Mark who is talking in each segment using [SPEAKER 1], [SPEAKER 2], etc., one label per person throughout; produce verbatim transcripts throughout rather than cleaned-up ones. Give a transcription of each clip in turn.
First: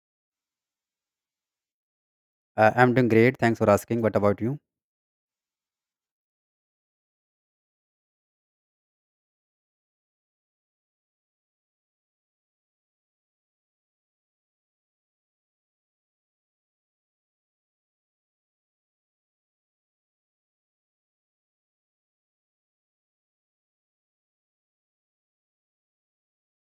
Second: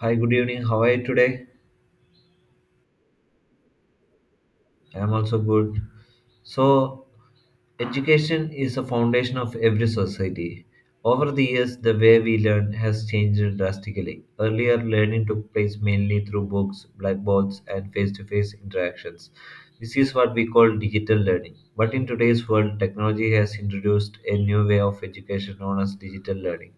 [SPEAKER 1] Hi, good evening. How are you today?
[SPEAKER 2] Uh, I'm doing great. Thanks for asking. What about you?
[SPEAKER 1] I am also good. So, Education is the foundation of every society. Over the years, the way we learn has changed drastically. Earlier, learning took place mainly through books, blackboards, and face to face interactions. This is what we call digital learning. But in today's world, technology has introduced a new way of education known as digital learning.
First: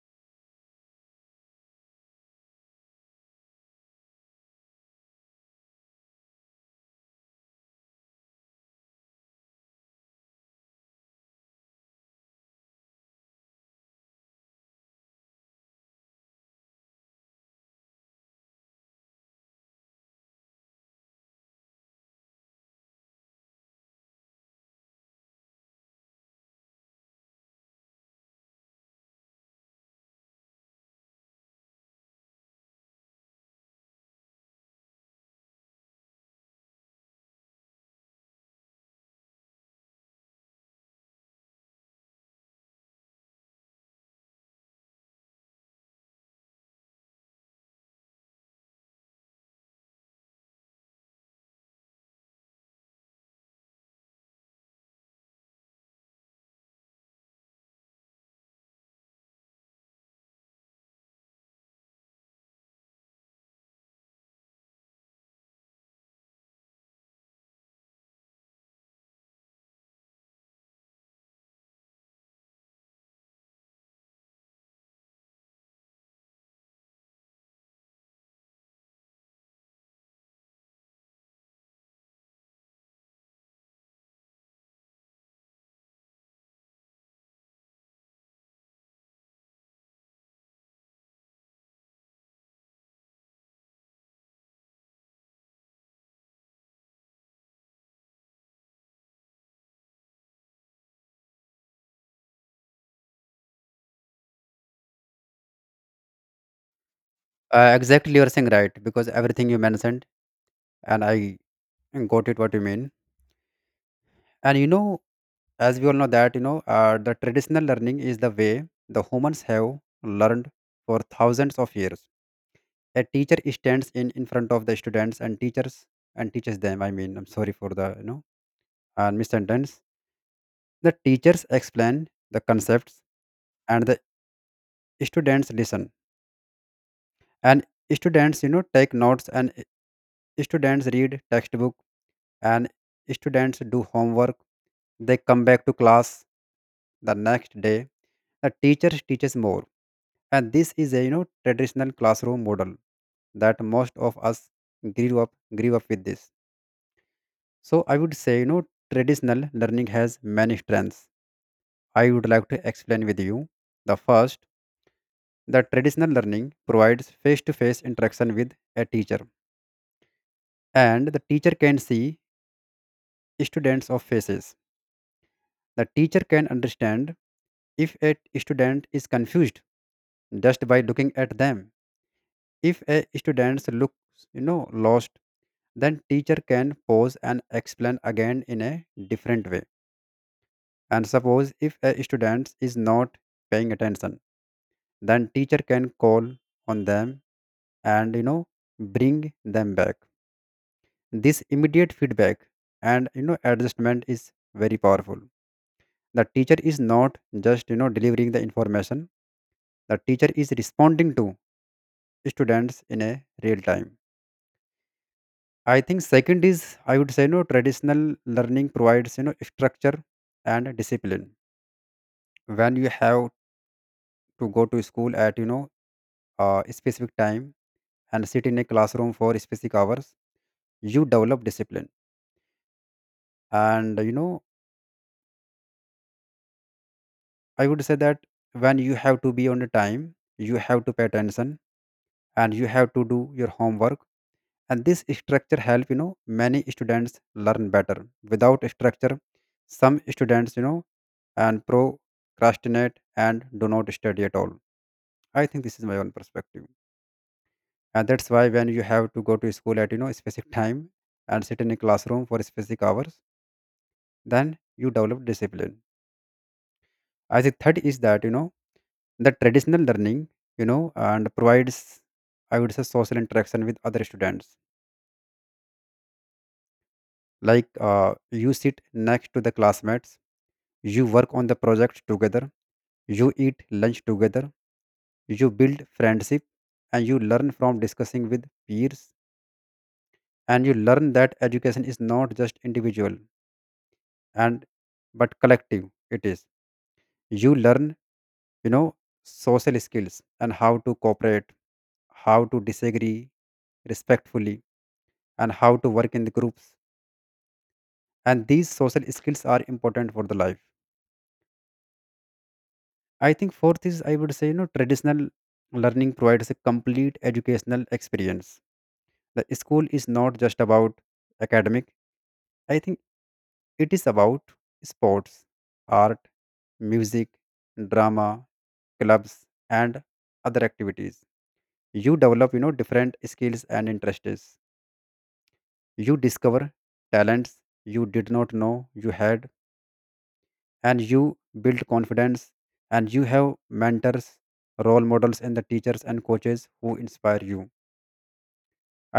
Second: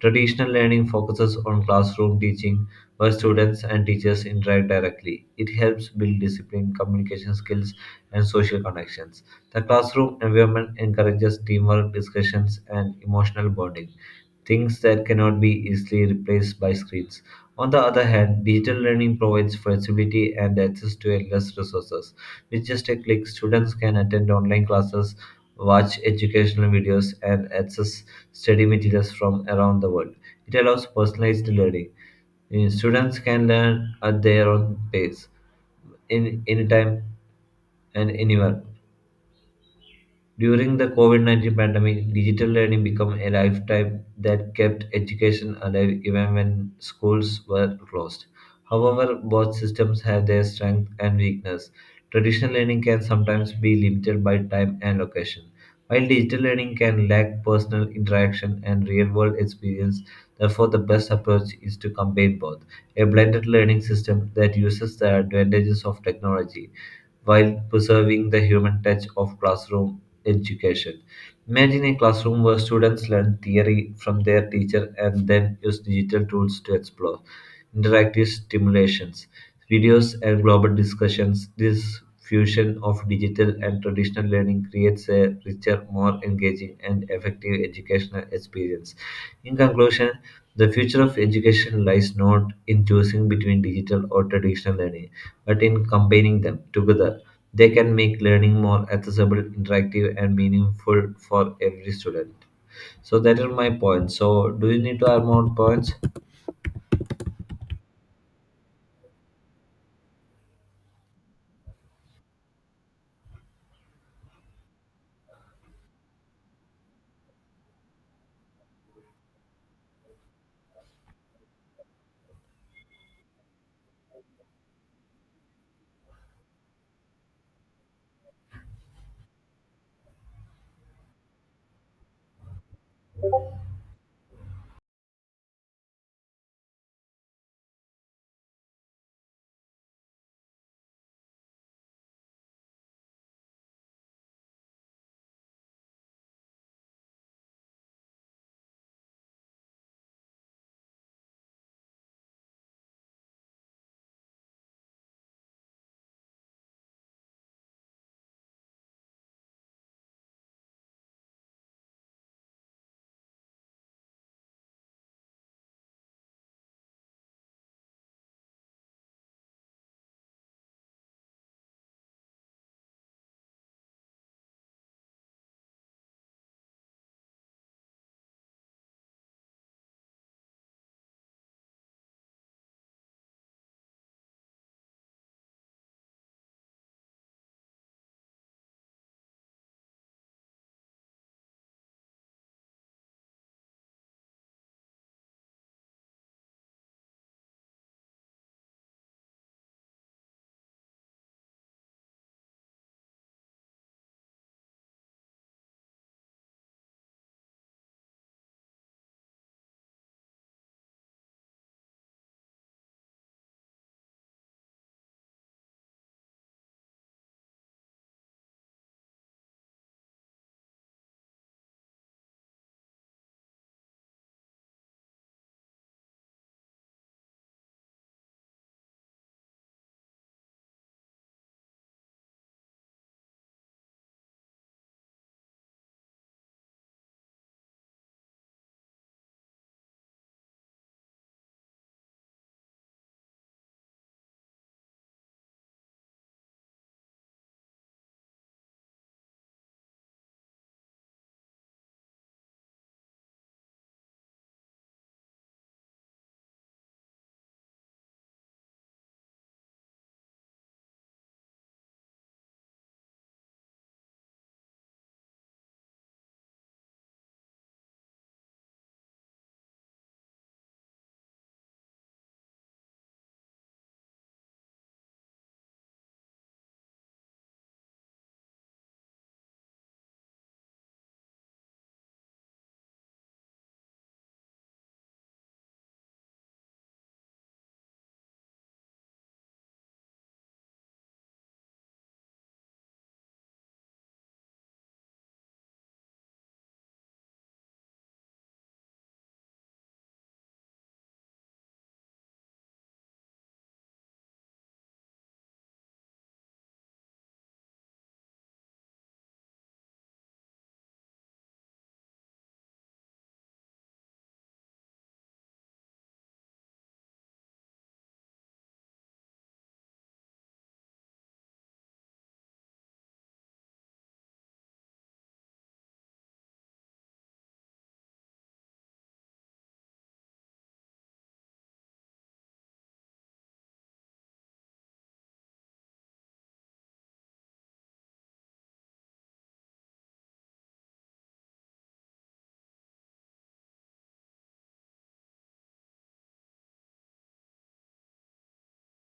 [SPEAKER 1] Traditional learning focuses on classroom teaching, where students and teachers interact directly. It helps build discipline, communication skills, and social connections. The classroom environment encourages teamwork, discussions, and emotional bonding, things that cannot be easily replaced by screens. On the other hand, digital learning provides flexibility and access to endless resources. With just a click, students can attend online classes, watch educational videos, and access study materials from around the world. It allows personalized learning. Uh, Students can learn at their own pace, in anytime and anywhere, during the COVID nineteen pandemic, digital learning became a lifetime that kept education alive even when schools were closed. However, both systems have their strengths and weakness. Traditional learning can sometimes be limited by time and location, while digital learning can lack personal interaction and real world experience. Therefore, the best approach is to combine both, a blended learning system that uses the advantages of technology while preserving the human touch of classroom education. Imagine a classroom where students learn theory from their teacher and then use digital tools to explore. Interactive stimulations, videos, and global discussions. This fusion of digital and traditional learning creates a richer, more engaging, and effective educational experience. In conclusion, the future of education lies not in choosing between digital or traditional learning, but in combining them together, they can make learning more accessible, interactive, and meaningful for every student. So that is my point. So do you need to add more points?
[SPEAKER 2] Uh, exactly, you're saying right because everything you mentioned, and I got it what you mean. And you know, as we all know that you know, uh, the traditional learning is the way the humans have learned for thousands of years. A teacher stands in in front of the students and teachers and teaches them. I mean, I'm sorry for the you know uh, missentence. The teachers explain the concepts and the students listen, and students you know take notes, and students read textbook, and students do homework. They come back to class the next day, the teacher teaches more, and this is a you know traditional classroom model that most of us grew up grew up with this. So I would say you know traditional learning has many strengths. I would like to explain with you. The first, the traditional learning provides face to face interaction with a teacher, and the teacher can see students of faces. The teacher can understand if a student is confused just by looking at them. If a student looks you know lost, then teacher can pause and explain again in a different way. And suppose if a student is not paying attention, then teacher can call on them and you know bring them back. This immediate feedback and you know adjustment is very powerful. The teacher is not just you know delivering the information. The teacher is responding to students in a real time. I think second is I would say no traditional learning provides you know structure and discipline. When you have to go to school at you know uh, a specific time and sit in a classroom for specific hours, you develop discipline. And you know I would say that when you have to be on a time, you have to pay attention and you have to do your homework. And this structure help you know many students learn better. Without structure, some students you know and procrastinate and do not study at all. I think this is my own perspective. And that's why when you have to go to school at you know specific time and sit in a classroom for specific hours, then you develop discipline. I think third is that you know the traditional learning you know and provides, I would say, social interaction with other students. Like uh, you sit next to the classmates, you work on the project together, you eat lunch together, you build friendship, and you learn from discussing with peers, and you learn that education is not just individual and but collective it is. You learn you know social skills and how to cooperate, how to disagree respectfully, and how to work in the groups. And these social skills are important for the life. I think fourth is I would say you know traditional learning provides a complete educational experience. The school is not just about academic. I think it is about sports, art, music, drama, clubs, and other activities. You develop you know different skills and interests. You discover talents you did not know you had, and you build confidence, and you have mentors, role models, and the teachers and coaches who inspire you.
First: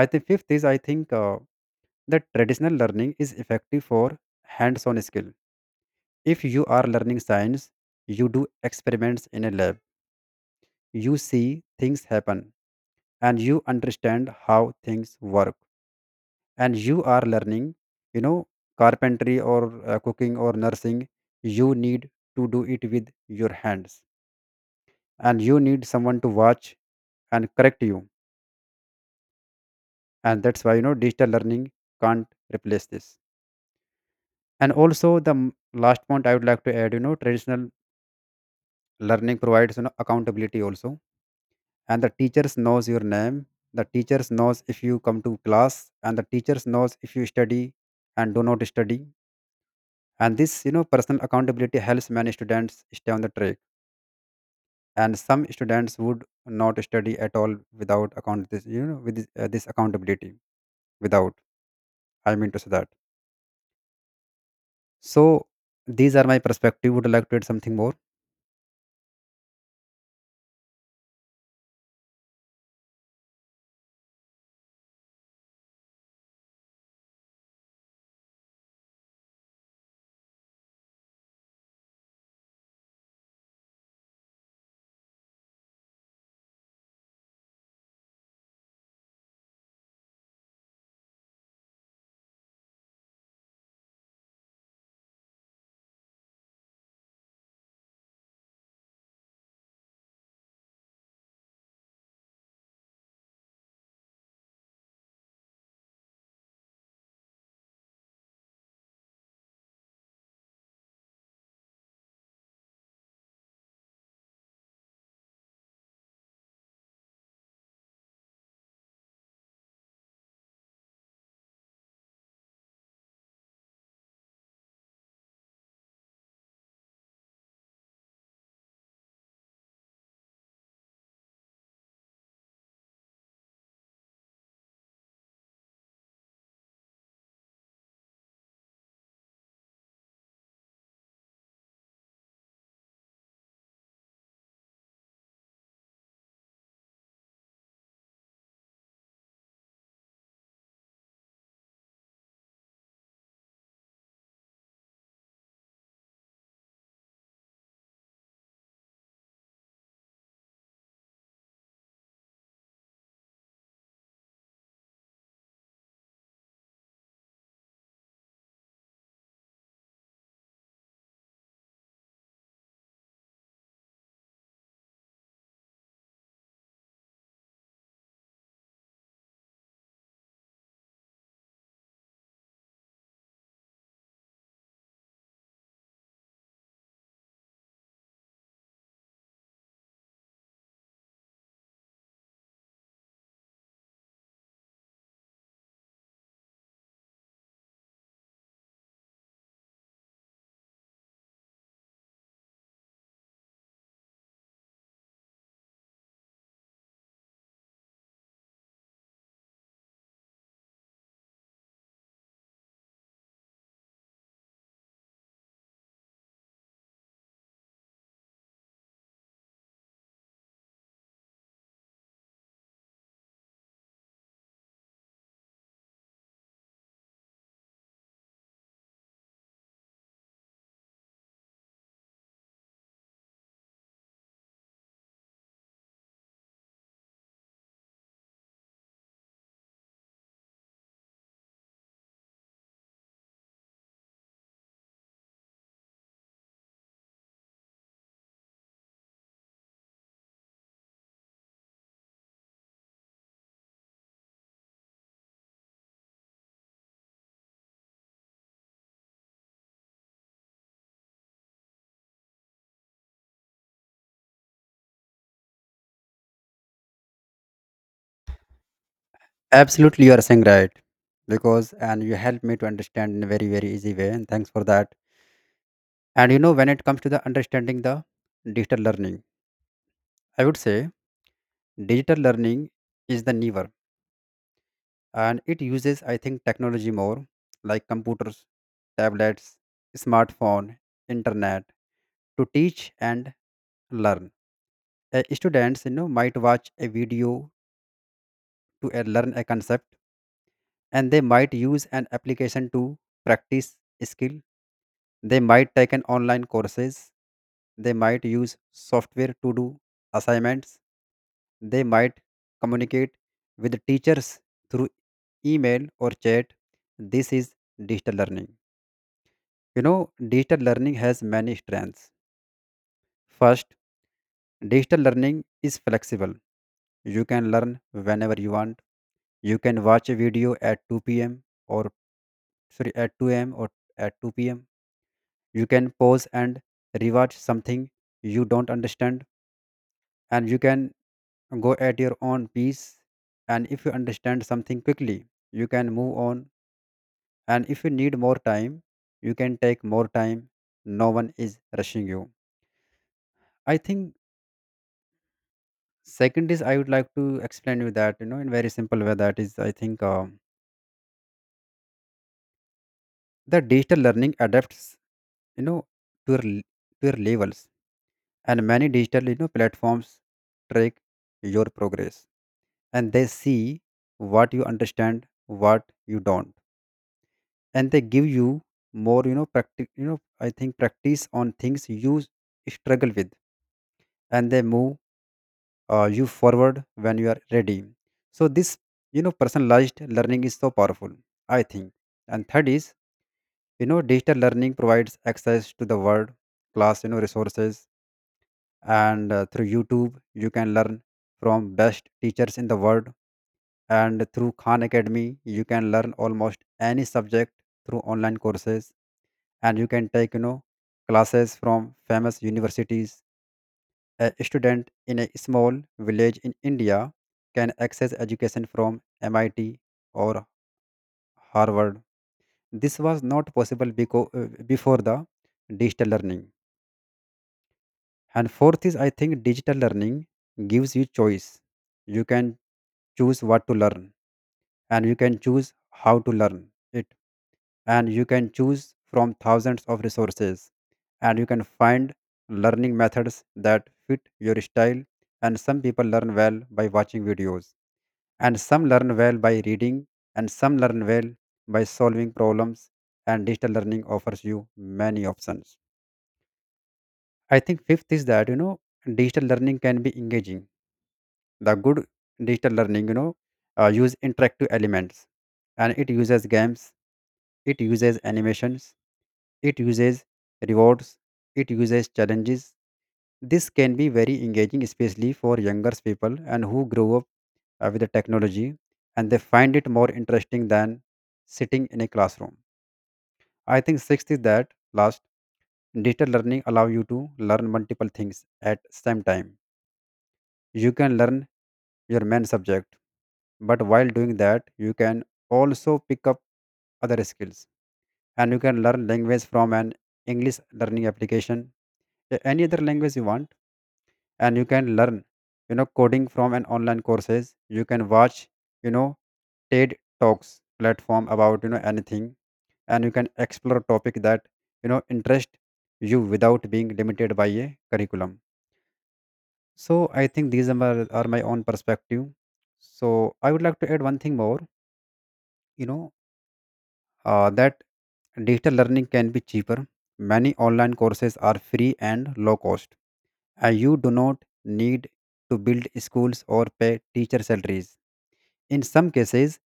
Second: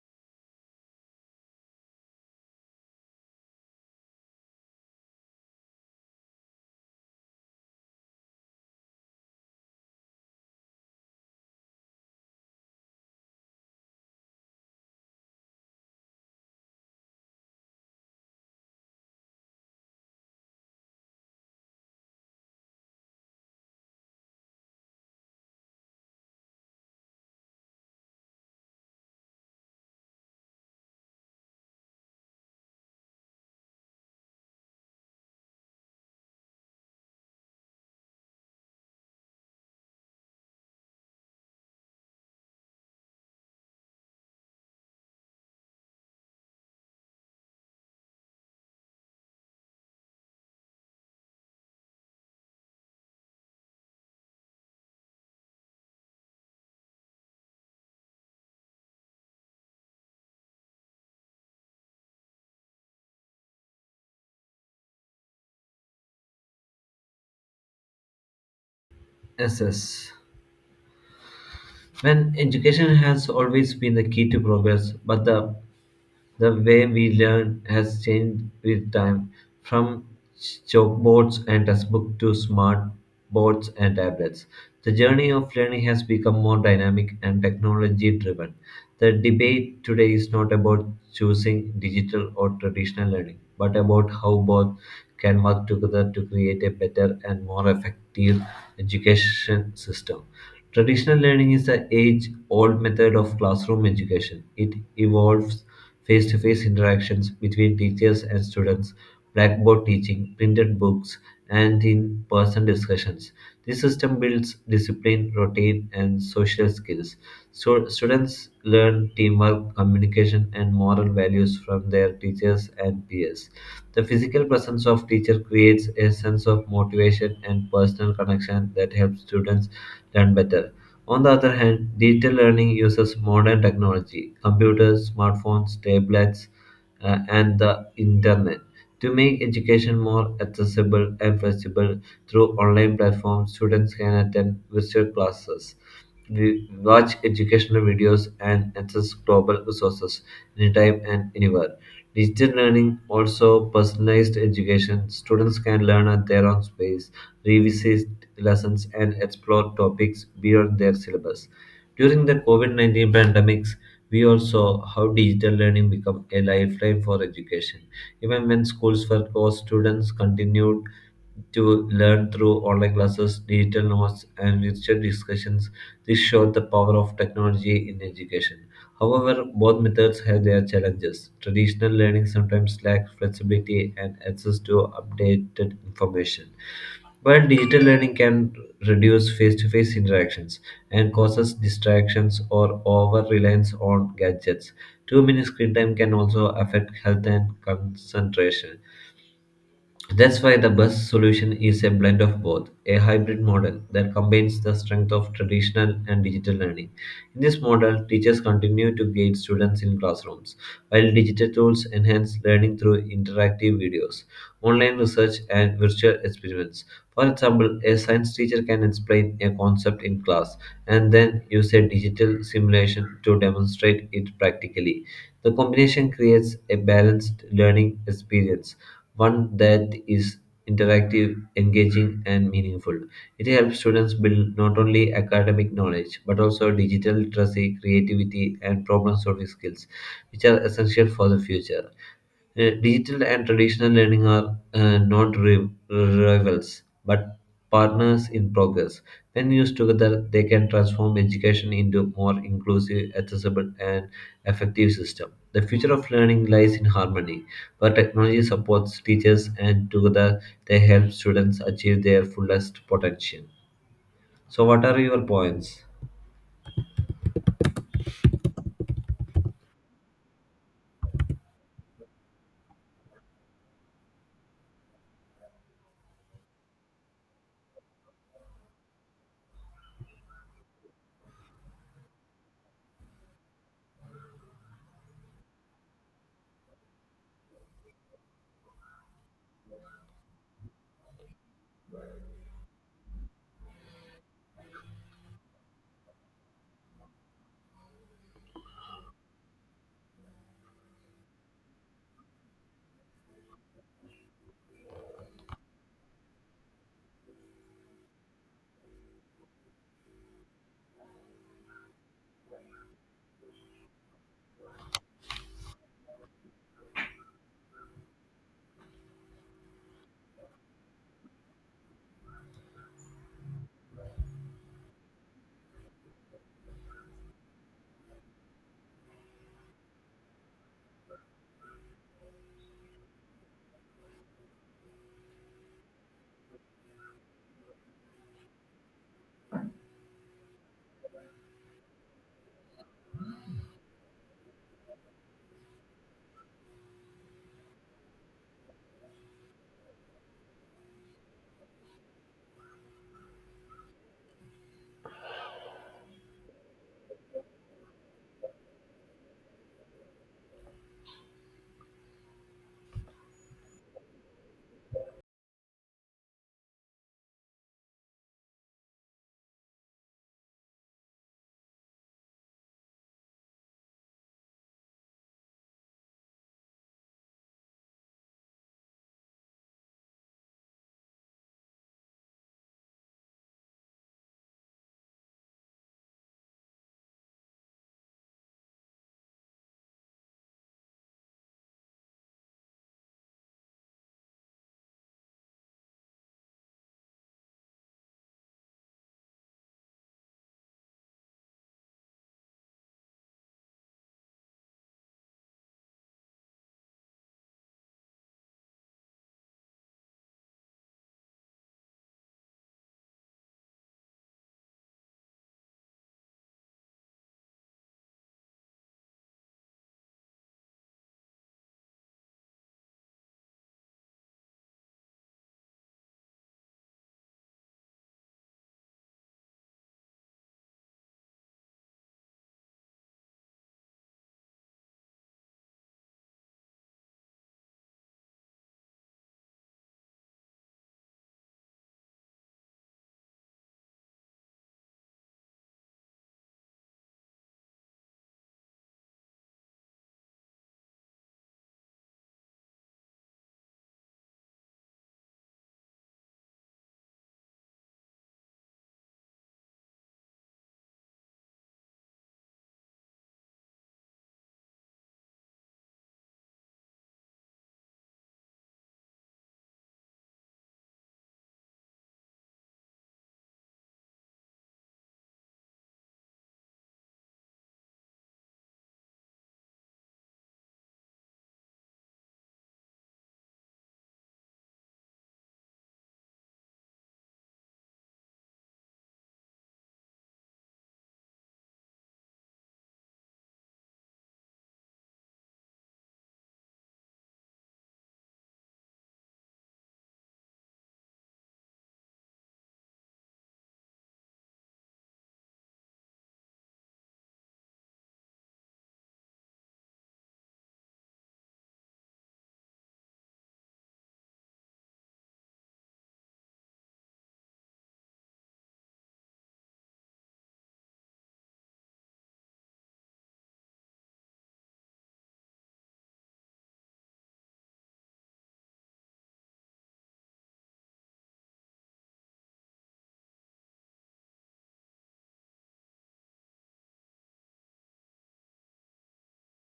[SPEAKER 2] I think fifth is I think uh, that traditional learning is effective for hands on skill. If you are learning science, you do experiments in a lab, you see things happen, and you understand how things work. And you are learning you know carpentry or uh, cooking or nursing, you need to do it with your hands, and you need someone to watch and correct you. And that's why you know digital learning can't replace this. And also the m- last point I would like to add, you know traditional learning provides you know accountability also. And the teachers knows your name, the teachers knows if you come to class, and the teachers knows if you study and do not study. And this you know personal accountability helps many students stay on the track. And some students would not study at all without account this, you know with this, uh, this accountability. Without, I mean to say that. So these are my perspective. Would you like to add something more?
[SPEAKER 1] Yes, yes. When education has always been the key to progress, but the the way we learn has changed with time, from chalkboards and textbooks to smart boards and tablets. The journey of learning has become more dynamic and technology driven. The debate today is not about choosing digital or traditional learning, but about how both can work together to create a better and more effective education system. Traditional learning is the age old method of classroom education. It involves face to face interactions between teachers and students, blackboard teaching, printed books, and in person discussions. This system builds discipline, routine, and social skills. So, students learn teamwork, communication, and moral values from their teachers and peers. The physical presence of teacher creates a sense of motivation and personal connection that helps students learn better. On the other hand, digital learning uses modern technology, computers, smartphones, tablets, uh, and the internet to make education more accessible and flexible through online platforms. Students can attend virtual classes, re- watch educational videos, and access global resources anytime and anywhere. Digital learning also personalized education. Students can learn at their own pace, revisit lessons, and explore topics beyond their syllabus. During the COVID nineteen pandemic, we also how digital learning became a lifeline for education. Even when schools were closed, students continued to learn through online classes, digital notes, and virtual discussions. This showed the power of technology in education. However, both methods have their challenges. Traditional learning sometimes lacks flexibility and access to updated information, while digital learning can reduce face to face interactions and causes distractions or over reliance on gadgets, too many screen time can also affect health and concentration. That's why the best solution is a blend of both, a hybrid model that combines the strength of traditional and digital learning. In this model, teachers continue to guide students in classrooms, while digital tools enhance learning through interactive videos, online research, and virtual experiments. For example, a science teacher can explain a concept in class and then use a digital simulation to demonstrate it practically. The combination creates a balanced learning experience, one that is interactive, engaging, and meaningful. It helps students build not only academic knowledge but also digital literacy, creativity, and problem solving skills, which are essential for the future. Uh, digital and traditional learning are uh, not ri- rivals but partners in progress. When used together, they can transform education into a more inclusive, accessible, and effective system. The future of learning lies in harmony, where technology supports teachers and together they help students achieve their fullest potential. So, what are your points?
[SPEAKER 2] Absolutely, you are saying right. Because and you help me to understand in a very very easy way, and thanks for that. And you know, when it comes to the understanding the digital learning, I would say digital learning is the newer, and it uses, I think, technology more, like computers, tablets, smartphone, internet to teach and learn. Uh, students, you know, might watch a video to uh, learn a concept, and they might use an application to practice skill. They might take an online courses, they might use software to do assignments, they might communicate with teachers through email or chat. This is digital learning. you know Digital learning has many strengths. First, digital learning is flexible. You can learn whenever you want. You can watch a video at two p m, or sorry, at two a m or at two p m. You can pause and rewatch something you don't understand, and you can go at your own pace. And if you understand something quickly, you can move on. And if you need more time, you can take more time. No one is rushing you. I think second is I would like to explain you that, you know in very simple way, that is, I think, um the digital learning adapts you know to your l- to your levels. And many digital you know platforms track your progress, and they see what you understand, what you don't, and they give you more, you know practice, you know I think, practice on things you struggle with. And they move, uh, you forward when you are ready. So this you know personalized learning is so powerful, I think. And third is, you know digital learning provides access to the world class you know resources. And uh, through YouTube, you can learn from best teachers in the world. And through Khan Academy, you can learn almost any subject through online courses. And you can take you know classes from famous universities. A student in a small village in India can access education from MIT or Harvard. This was not possible beco- uh, before the digital learning. And fourth is, I think digital learning gives you choice. You can choose what to learn, and you can choose how to learn it, and you can choose from thousands of resources, and you can find learning methods that fit your style. And some people learn well by watching videos, and some learn well by reading, and some learn well by solving problems. And digital learning offers you many options. I think fifth is that you know digital learning can be engaging. The good digital learning you know uh, use interactive elements, and it uses games, it uses animations, it uses rewards, it uses challenges. This can be very engaging, especially for younger people and who grow up uh, with the technology, and they find it more interesting than sitting in a classroom. I think sixth is that last, digital learning allow you to learn multiple things at same time. You can learn your main subject, but while doing that, you can also pick up other skills. And you can learn language from an English learning application, a- any other language you want. And you can learn, you know, coding from an online courses. You can watch, you know, TED Talks platform about, you know, anything. And you can explore topic that, you know, interest you without being limited by a curriculum. So I think these are my, are my own perspective. So I would like to add one thing more. You know uh, that digital learning can be cheaper. Many online courses are free and low cost, and you do not need to build schools or pay teacher salaries. In some cases,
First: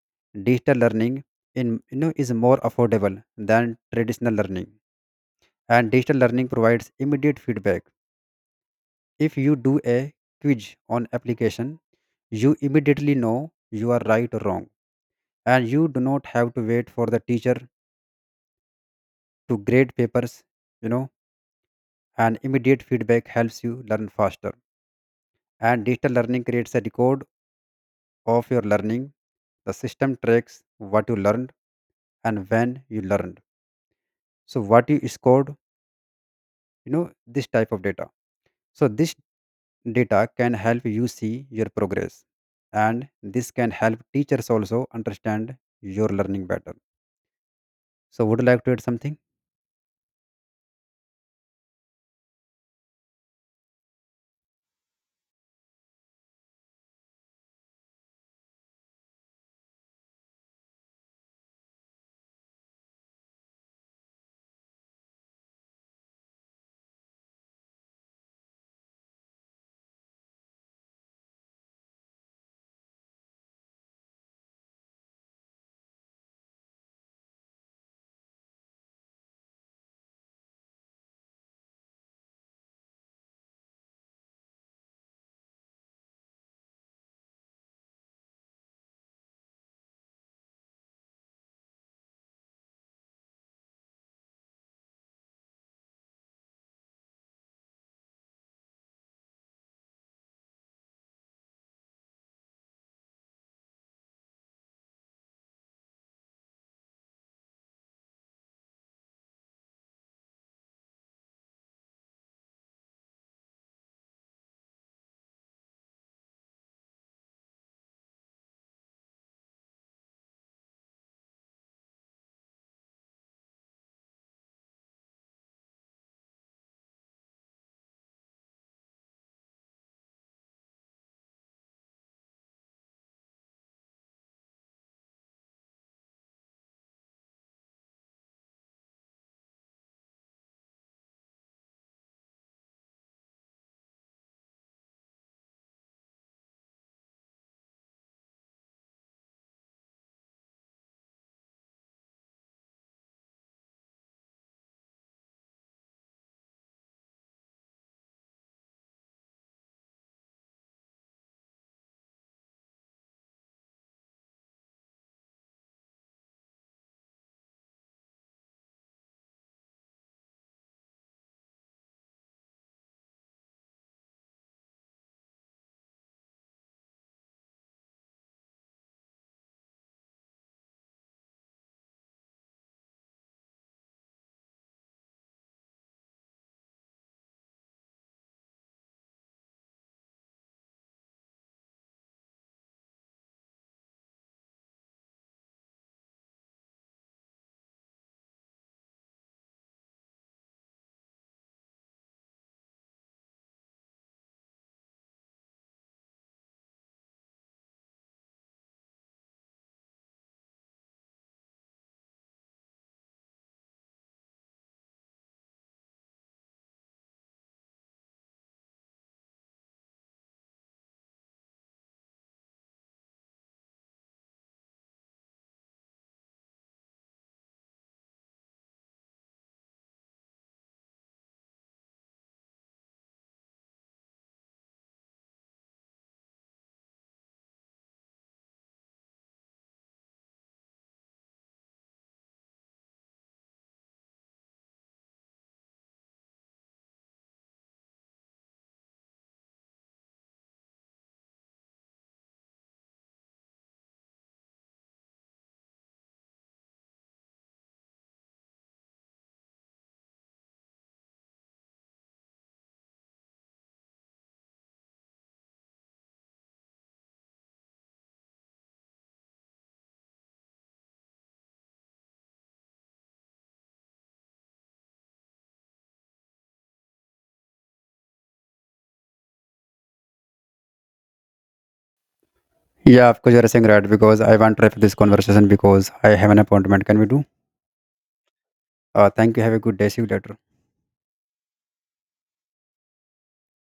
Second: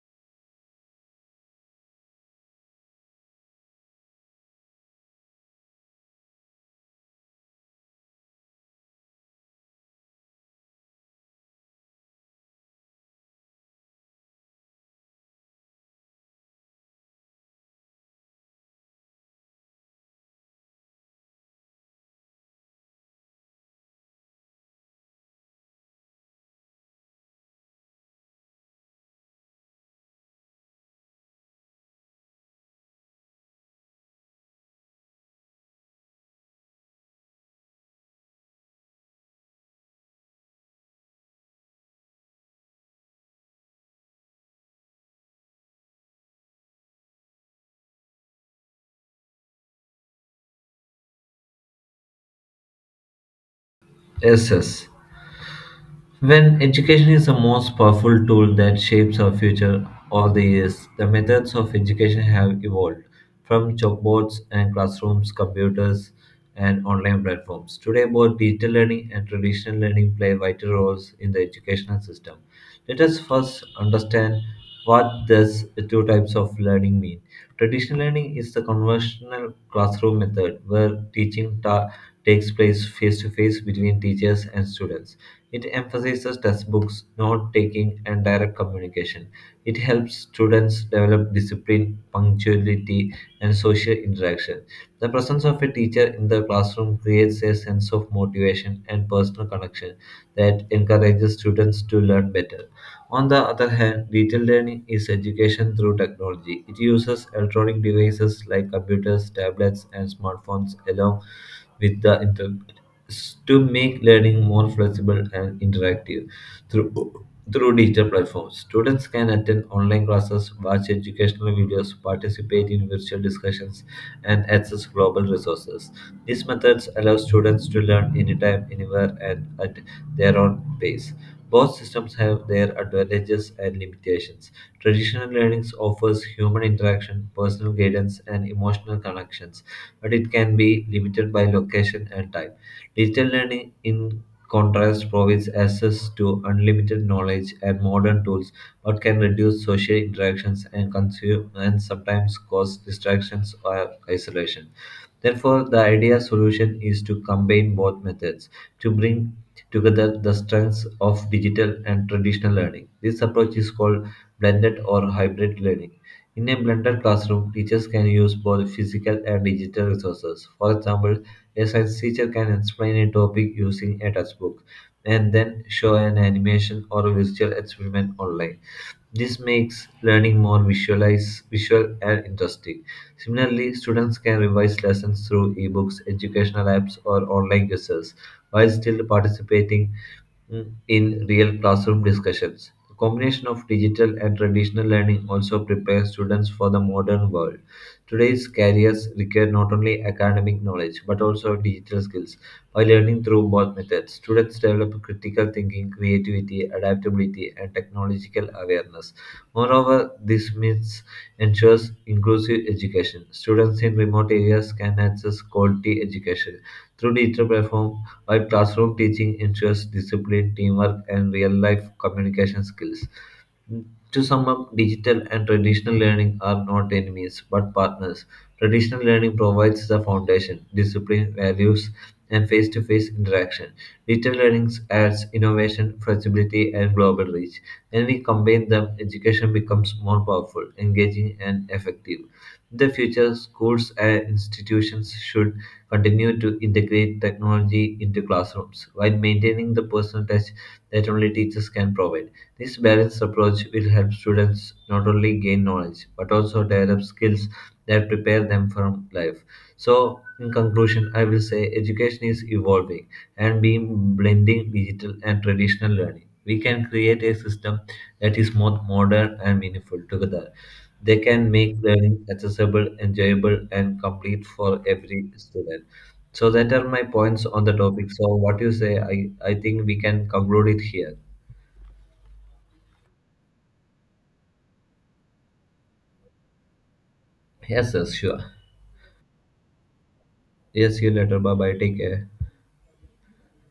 [SPEAKER 2] digital learning in you know is more affordable than traditional learning. And digital learning provides immediate feedback. If you do a quiz on application, you immediately know you are right or wrong, and you do not have to wait for the teacher to grade papers. You know, and immediate feedback helps you learn faster. And digital learning creates a record of your learning. The system tracks what you learned and when you learned. So what you scored, you know, this type of data. So this data can help you see your progress, and this can help teachers also understand your learning better. So would you like to add something?
[SPEAKER 1] Yes, yes. When education is the most powerful tool that shapes our future all the years, the methods of education have evolved from chalkboards and classrooms, computers, and online platforms. Today, both digital learning and traditional learning play vital roles in the educational system. Let us first understand what these two types of learning mean. Traditional learning is the conventional classroom method where teaching ta- takes place face to face between teachers and students. It emphasizes textbooks, note taking, and direct communication. It helps students develop discipline, punctuality, and social interaction. The presence of a teacher in the classroom creates a sense of motivation and personal connection that encourages students to learn better. On the other hand, digital learning is education through technology. It uses electronic devices like computers, tablets, and smartphones along with the internet to make learning more flexible and interactive. Through, Through digital platforms, students can attend online classes, watch educational videos, participate in virtual discussions, and access global resources. These methods allow students to learn anytime, anywhere, and at their own pace. Both systems have their advantages and limitations. Traditional learning offers human interaction, personal guidance, and emotional connections, but it can be limited by location and time. Digital learning, in contrast, provides access to unlimited knowledge and modern tools, but can reduce social interactions and consume and sometimes cause distractions or isolation. Therefore, the ideal solution is to combine both methods to bring together the strengths of digital and traditional learning. This approach is called blended or hybrid learning. In a blended classroom, teachers can use both physical and digital resources. For example, a science teacher can explain a topic using a textbook and then show an animation or a visual experiment online. This makes learning more visualize, visual and interesting. Similarly, students can revise lessons through ebooks, educational apps, or online quizzes while still participating in real classroom discussions. The combination of digital and traditional learning also prepares students for the modern world. Today's careers require not only academic knowledge but also digital skills. By learning through both methods, students develop critical thinking, creativity, adaptability, and technological awareness. Moreover, this means ensures inclusive education. Students in remote areas can access quality education through digital platforms while classroom teaching ensures discipline, teamwork, and real-life communication skills. To sum up, digital and traditional learning are not enemies but partners. Traditional learning provides the foundation, discipline, values, and face to face interaction. Digital learning adds innovation, flexibility, and global reach. When we combine them, education becomes more powerful, engaging, and effective. In the future, schools and institutions should continue to integrate technology into classrooms while maintaining the personal touch that only teachers can provide. This balanced approach will help students not only gain knowledge but also develop skills that prepare them for life. So, in conclusion, I will say education is evolving and being blending digital and traditional learning. We can create a system that is both modern and meaningful together. They can make learning accessible, enjoyable, and complete for every student. So that are my points on the topic. So what you say, I, I think we can conclude it here.
[SPEAKER 2] Yeah, of course you are saying right because I want to wrap this conversation because I have an appointment. Can we do?
[SPEAKER 1] Yes, sir, sure.
[SPEAKER 2] Uh, thank you. Have a good day. See you later.
[SPEAKER 1] Yes, see you later. Bye bye. Take care.